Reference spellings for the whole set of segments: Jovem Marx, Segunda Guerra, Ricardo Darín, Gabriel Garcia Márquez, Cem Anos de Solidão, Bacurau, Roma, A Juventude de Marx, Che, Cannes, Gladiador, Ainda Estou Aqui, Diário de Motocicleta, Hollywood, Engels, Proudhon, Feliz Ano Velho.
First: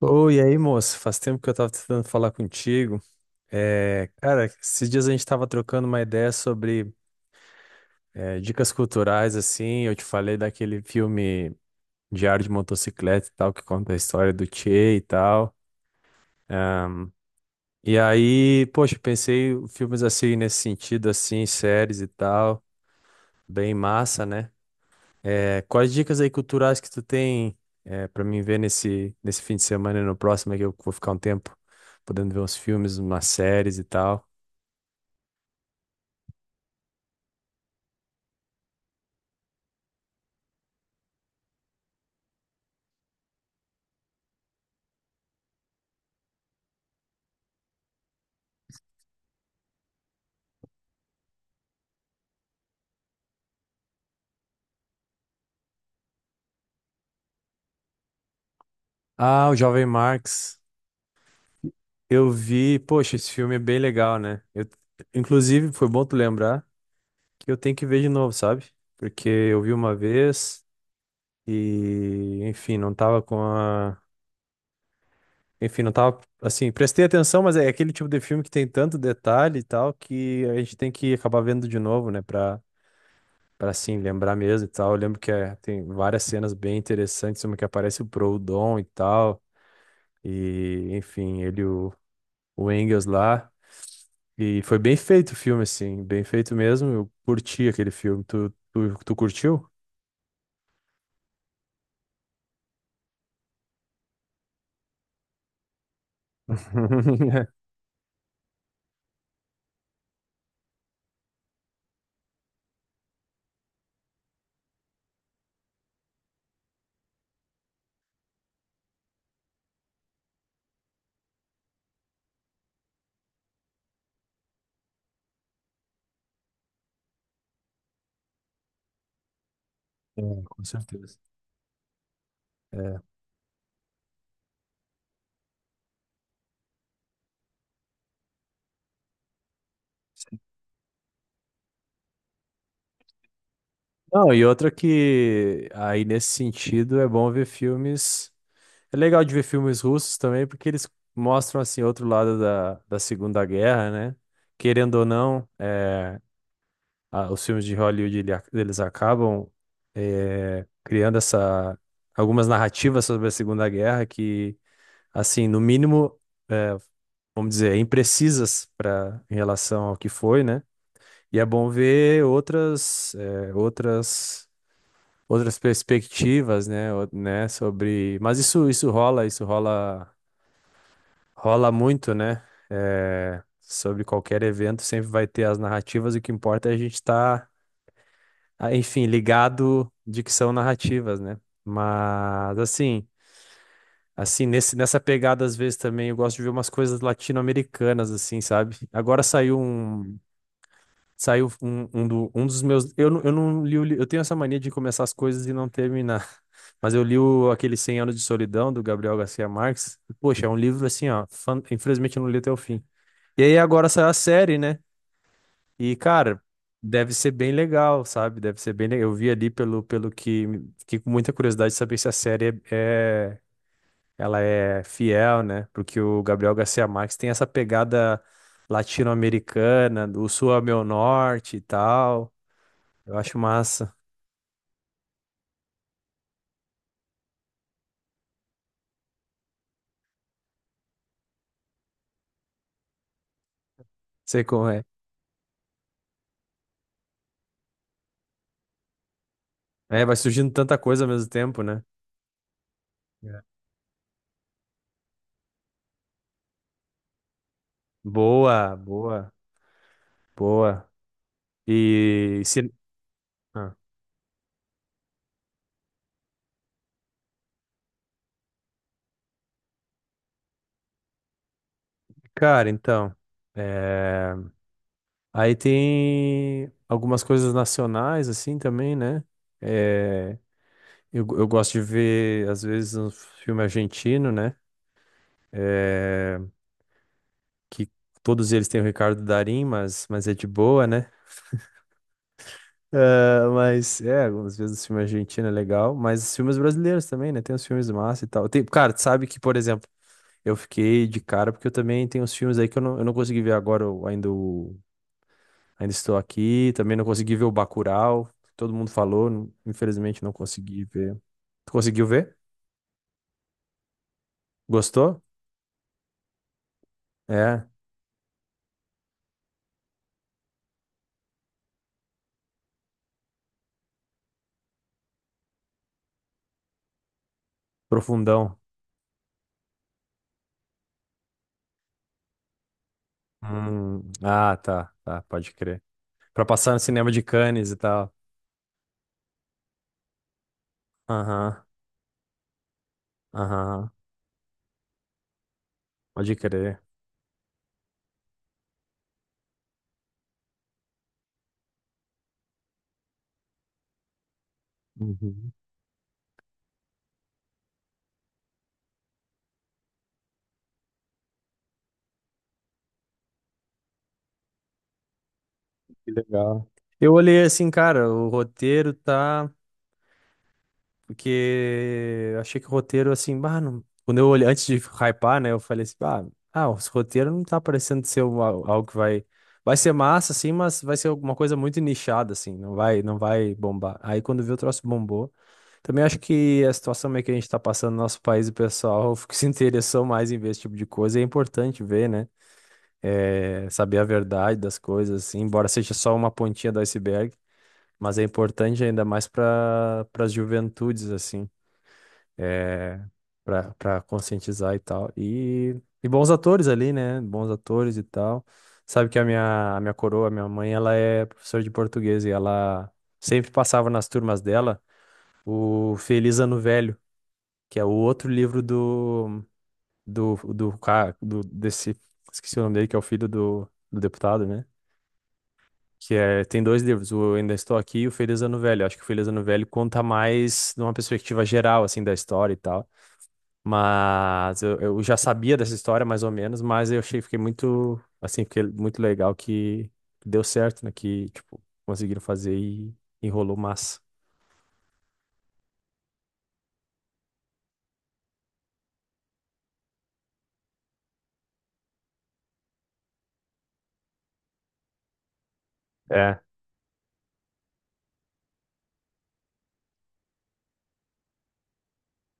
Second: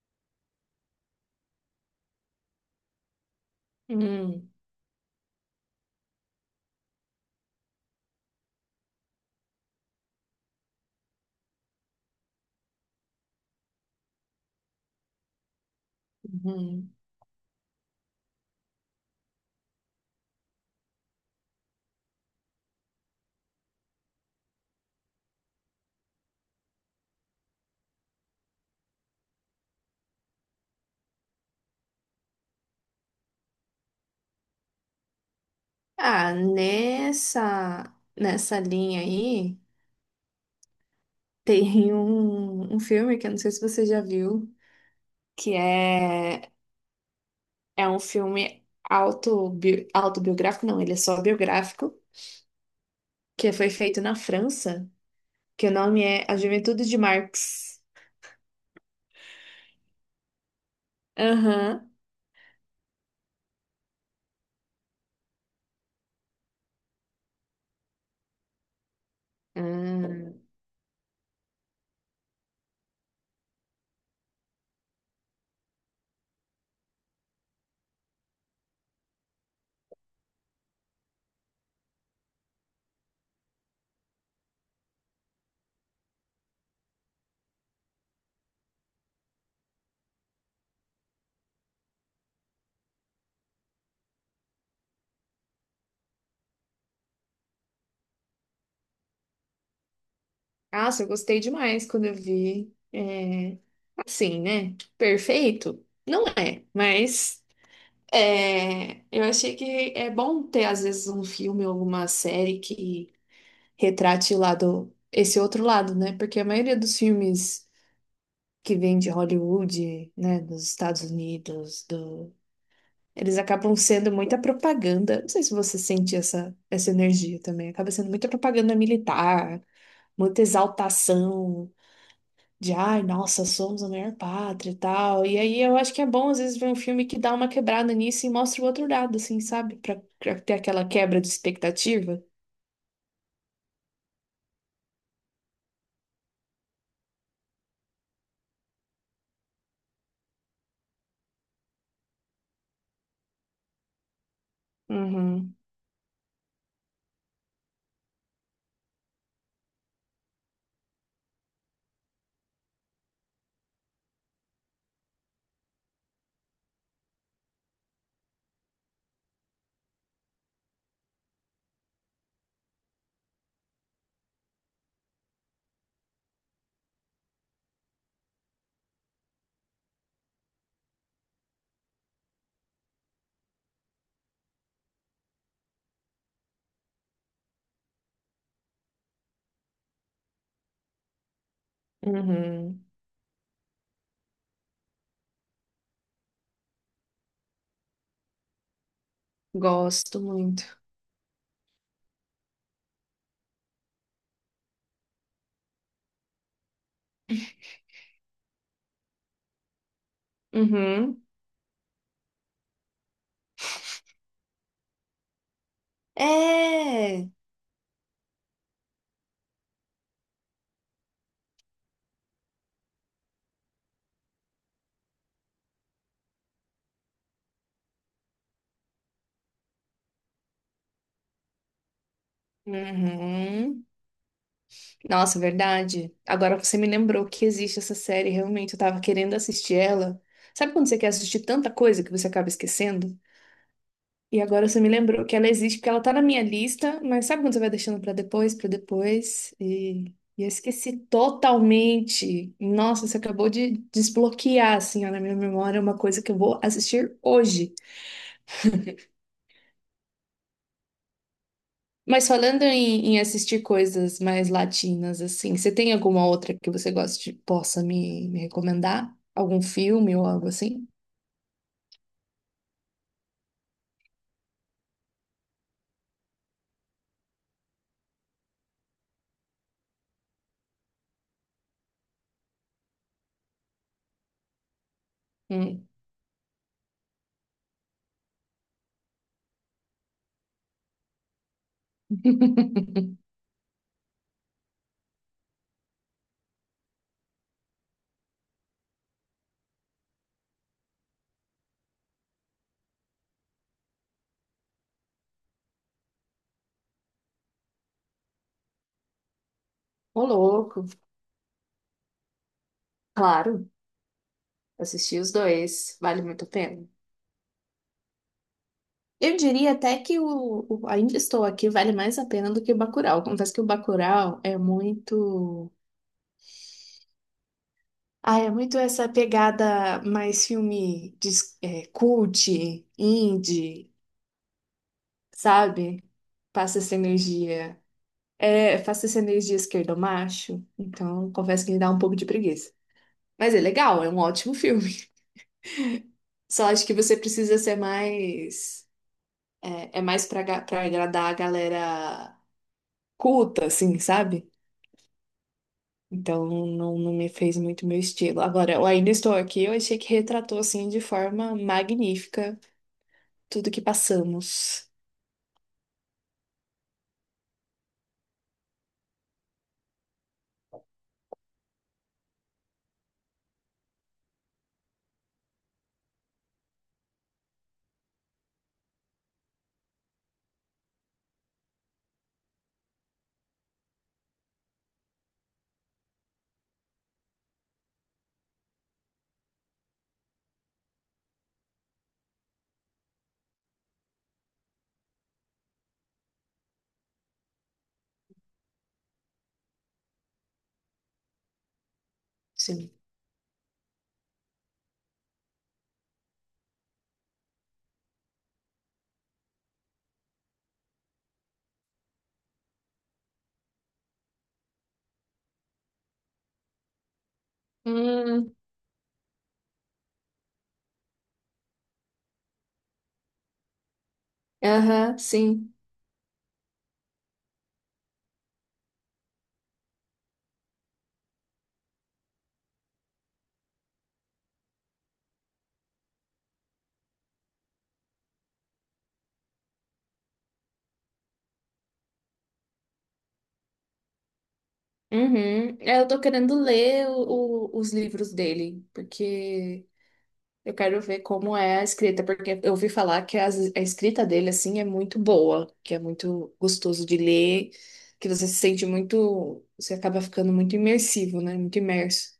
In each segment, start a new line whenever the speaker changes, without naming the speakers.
Oi, e aí, moço? Faz tempo que eu tava tentando falar contigo. É, cara,
Hum,
esses dias a gente tava trocando uma ideia sobre dicas culturais, assim. Eu te falei daquele filme Diário de Motocicleta e tal, que conta a história do Che e tal.
uhum.
E aí, poxa, pensei em filmes assim, nesse sentido, assim, séries e tal. Bem massa, né? É, quais dicas aí culturais que tu tem pra mim ver nesse fim de semana e no próximo, aí que eu vou ficar um tempo podendo ver uns filmes, umas séries e tal?
Ah, nessa, nessa linha aí, tem um filme que eu não sei se você já viu, que é, é um filme autobiográfico, não, ele é só biográfico, que foi feito na França, que o nome é A Juventude de Marx.
Ah, o Jovem Marx.
Aham.
Eu vi, poxa, esse filme é bem legal, né? Eu, inclusive, foi bom tu lembrar que eu tenho que ver de novo, sabe? Porque eu vi uma
Hum.
vez e, enfim, não tava com a. Enfim, não tava, assim, prestei atenção, mas é aquele tipo de filme que tem tanto detalhe e tal que a gente tem que acabar vendo de novo, né? Pra assim, lembrar mesmo e tal. Eu lembro que tem várias cenas bem interessantes, uma que aparece o Proudhon e tal, e, enfim, o Engels lá. E foi bem feito o filme, assim, bem feito mesmo. Eu curti aquele filme. Tu curtiu?
Nossa, eu gostei demais quando eu vi. É, assim, né? Perfeito? Não é, mas. É, eu achei que é bom ter, às vezes, um filme ou alguma série que retrate o lado, esse outro lado, né? Porque a maioria dos filmes que vêm de Hollywood, né, dos Estados Unidos, do, eles acabam sendo muita propaganda. Não sei se você sente essa energia também. Acaba sendo muita propaganda militar,
É,
muita
com certeza.
exaltação de ai,
É.
nossa, somos a maior pátria e tal. E aí eu acho que é bom às vezes ver um filme que dá uma quebrada nisso e mostra o outro lado, assim, sabe? Pra ter aquela quebra de expectativa.
Não, e outra que aí nesse sentido é bom ver filmes. É legal de ver filmes russos também, porque eles mostram assim outro lado da Segunda Guerra, né? Querendo ou não,
Uhum,
os filmes de Hollywood eles acabam criando essa algumas narrativas sobre a Segunda Guerra que, assim, no mínimo vamos dizer, imprecisas para em relação ao que foi, né? E é bom ver outras, outras perspectivas, né? Né? Sobre, mas rola muito, né? Sobre qualquer evento sempre vai ter as narrativas. O que importa é a gente estar, enfim, ligado de que são narrativas, né? Mas
uhum.
assim. Assim, nessa pegada, às vezes também eu gosto de ver umas coisas latino-americanas, assim, sabe? Agora saiu um,
Gosto muito.
saiu um dos meus. Eu não li o. Eu tenho essa mania de começar as coisas e não terminar. Mas eu li o, aquele cem Anos de Solidão, do Gabriel Garcia Marques. E, poxa, é um livro assim,
Uhum.
ó. Infelizmente eu não li até o fim. E aí agora saiu a série, né? E, cara, deve
É.
ser bem legal, sabe? Deve ser bem legal. Eu vi ali pelo que. Fiquei com muita curiosidade de saber se a série ela é fiel, né? Porque o Gabriel Garcia Marques tem essa pegada latino-americana, do sul ao meu norte e tal. Eu acho
Uhum.
massa.
Nossa, verdade. Agora você me lembrou que existe essa série, realmente, eu tava querendo assistir ela. Sabe quando você quer assistir tanta coisa que você acaba esquecendo? E
Sei como
agora você
é.
me lembrou que ela existe, porque ela tá na minha lista, mas sabe quando você vai deixando pra depois, pra depois?
É,
E,
vai
e eu
surgindo tanta
esqueci
coisa ao mesmo tempo, né?
totalmente. Nossa, você
É.
acabou de desbloquear, assim, ó, na minha memória, uma coisa que eu vou assistir hoje.
Boa, boa, Boa.
Mas
E
falando
se...
em assistir
ah,
coisas mais latinas, assim, você tem alguma outra que você goste, possa me recomendar? Algum filme ou algo assim?
cara, então. é, Aí tem algumas coisas nacionais, assim, também, né? É, eu gosto de ver, às vezes, um filme argentino, né?
Hum.
É, que todos eles têm o Ricardo Darín, mas é de boa, né? Ah, mas é, algumas vezes os filmes argentinos é legal, mas os filmes brasileiros também, né? Tem os filmes massa e tal. Tem, cara, tu sabe que, por exemplo, eu fiquei de cara porque eu também tenho os filmes aí que eu não consegui ver agora, eu ainda, ainda estou aqui, também não consegui ver o Bacurau, que todo mundo falou, infelizmente
Ô,
não consegui
louco.
ver. Tu conseguiu ver?
Claro, assisti
Gostou?
os dois. Vale muito a pena.
É,
Eu diria até que o Ainda Estou Aqui vale mais a pena do que o Bacurau. Confesso que o Bacurau é muito. Ah, é
profundão.
muito essa pegada mais filme de, é, cult, indie,
Ah, tá, pode crer.
sabe?
Pra passar
Passa
no
essa
cinema de Cannes e
energia.
tal.
É, faço essa energia esquerdo macho, então
Aham,
confesso que me dá um pouco de preguiça. Mas é
aham,
legal, é um ótimo filme.
pode
Só
crer.
acho que você precisa ser mais. É, é mais pra, pra agradar a galera culta, assim, sabe?
Uhum.
Então não me fez muito meu estilo. Agora, eu ainda estou aqui, eu achei que retratou, assim, de forma magnífica tudo que passamos.
Que legal. Eu olhei assim, cara, o roteiro tá. Porque eu achei que o roteiro, assim, bah, quando eu olhei, antes de hypar, né, eu falei assim, bah, ah, os roteiro não tá parecendo ser algo que vai. Vai ser massa, assim, mas vai ser alguma coisa muito nichada, assim, não vai bombar. Aí quando vi o troço bombou. Também acho que a situação meio que a gente tá passando no nosso país, o pessoal se interessou mais em ver esse tipo de coisa, e é importante ver, né? É, saber a verdade das coisas, assim, embora seja só uma pontinha do iceberg mas é importante ainda mais para as juventudes, assim,
Sim.
é, para conscientizar e tal. E bons atores ali, né? Bons atores e tal. Sabe que a minha coroa, a minha mãe, ela é professora de português e ela sempre passava nas turmas dela o Feliz Ano Velho, que é o outro
Hum,
livro do desse, esqueci o nome dele, que é o filho do deputado, né?
aham, sim.
Que é, tem dois livros, o Ainda Estou Aqui e o Feliz Ano Velho. Acho que o Feliz Ano Velho conta mais numa perspectiva geral, assim, da história e tal. Mas eu já sabia dessa história, mais ou menos, mas fiquei muito, assim, fiquei muito legal que deu certo, né? Que, tipo, conseguiram fazer e enrolou massa.
Uhum. É, eu tô querendo ler os livros dele, porque eu quero ver como é a escrita, porque eu ouvi falar que a escrita dele, assim, é muito boa, que é
É.
muito gostoso de ler, que você se sente muito, você acaba ficando muito imersivo, né? Muito imerso.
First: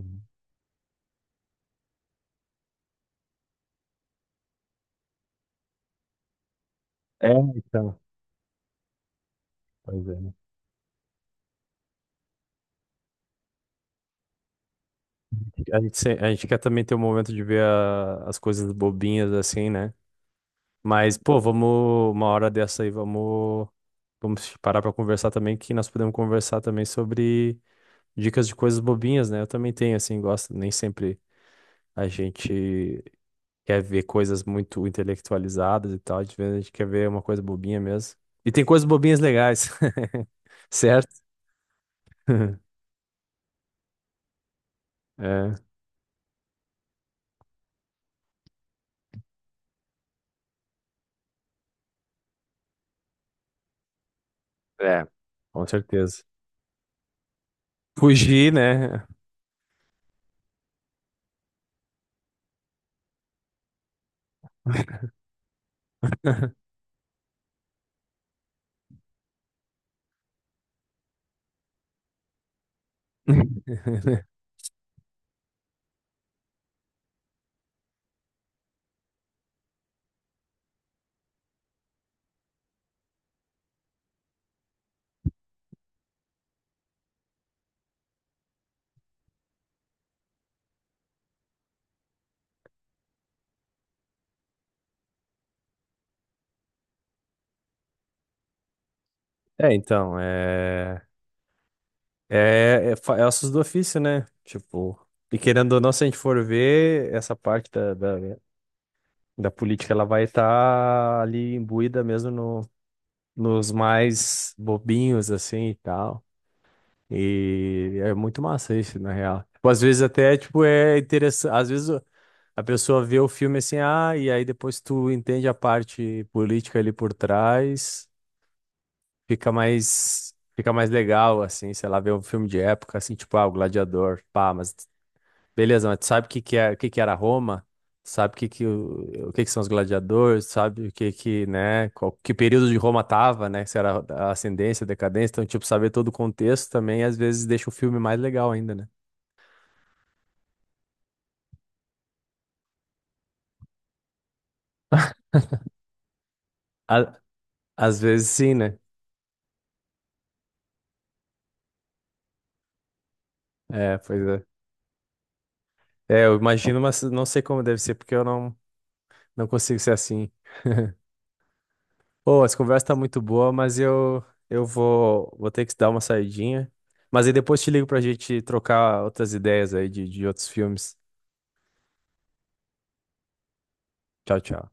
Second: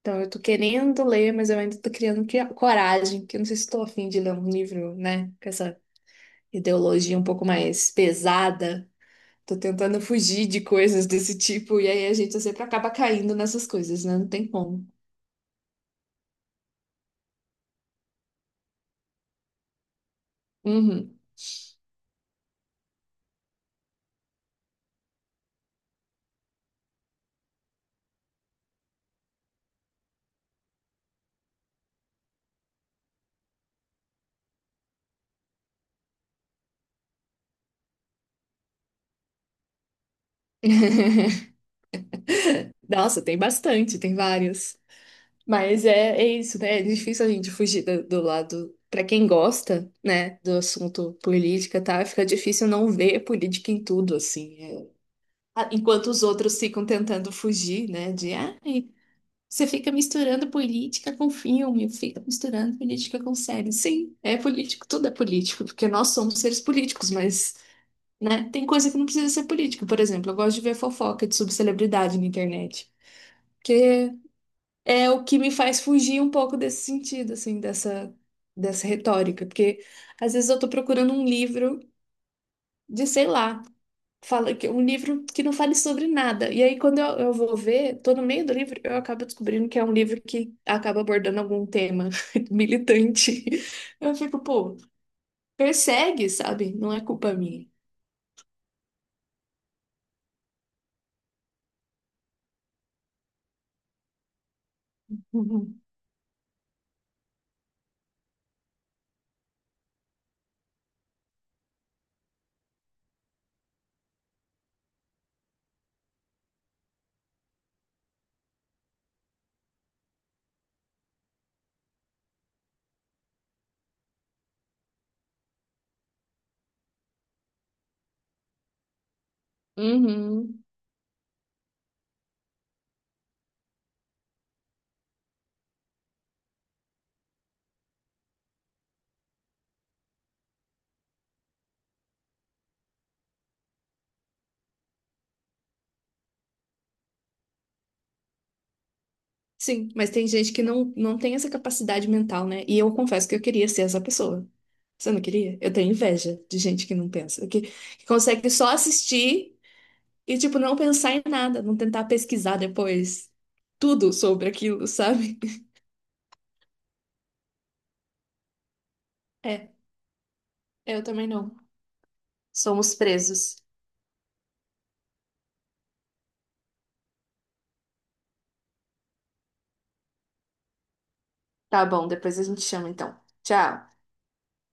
Então, eu tô querendo ler, mas eu ainda tô criando coragem, que eu não sei se tô a fim de ler um livro, né? Com essa ideologia um
É,
pouco mais
então.
pesada. Tô tentando
Pois é, né?
fugir de coisas desse tipo, e aí a gente sempre acaba caindo nessas coisas, né? Não tem como.
A gente, se- a gente quer também ter um momento de ver as coisas bobinhas, assim, né? Mas,
Uhum.
pô, vamos uma hora dessa aí, vamos parar pra conversar também, que nós podemos conversar também sobre dicas de coisas bobinhas, né? Eu também tenho, assim, gosto, nem sempre a gente quer ver coisas muito intelectualizadas e tal, de vez a gente quer ver uma coisa bobinha mesmo. E tem coisas bobinhas legais, certo?
Nossa, tem bastante, tem vários.
É,
Mas é, é isso, né? É difícil a gente fugir do lado. Pra quem gosta, né, do assunto política, tá? Fica difícil não ver política em tudo, assim. É.
é, com
Ah, enquanto os
certeza.
outros ficam tentando fugir, né? De,
Fugir,
ai,
né?
você fica misturando política com filme, fica misturando política com série. Sim, é político, tudo é político, porque nós somos seres políticos, mas, né, tem coisa que não precisa ser política. Por exemplo, eu gosto de ver fofoca de subcelebridade na internet, é o que me faz fugir um pouco desse sentido, assim, dessa retórica, porque às vezes eu tô procurando um livro de, sei lá, fala que um livro que não fale sobre nada. E aí quando eu vou ver, tô no meio do livro, eu acabo descobrindo que é um livro que acaba abordando algum tema militante. Eu fico, pô, persegue, sabe? Não é culpa minha.
É. É ossos do ofício, né? Tipo, e querendo ou
Uhum.
não, se a gente for ver, essa parte da política, ela vai estar ali imbuída mesmo no, nos mais bobinhos, assim, e tal. E é muito massa isso, na real. Tipo, às vezes até, tipo, é interessante, às vezes a pessoa vê o filme assim, ah, e aí depois tu entende a parte política ali por trás,
Uhum.
fica mais legal, assim, sei lá, ver um filme de época, assim, tipo, ah, o Gladiador, pá, mas beleza, mas tu sabe o que que é, o que que era Roma? Sabe o que que o que que são os gladiadores? Sabe o que que, né, que período de Roma tava, né? Se era a ascendência, decadência, então tipo saber todo o contexto também às vezes deixa o filme mais legal ainda, né?
Sim, mas tem gente que não tem essa capacidade mental, né? E eu confesso que eu queria ser essa pessoa. Você não queria? Eu tenho inveja de gente que não
A-
pensa,
às
que
vezes
consegue
sim,
só
né?
assistir e, tipo, não pensar em nada, não tentar pesquisar depois
É,
tudo
pois é.
sobre aquilo, sabe?
É, eu imagino, mas não sei como deve ser porque eu não não
É,
consigo ser assim.
eu também não.
Pô, essa conversa
Somos
tá muito boa,
presos.
mas eu vou ter que dar uma saidinha. Mas aí depois te ligo pra gente trocar outras ideias aí de outros filmes.
Tá bom, depois a gente chama então. Tchau.
Tchau.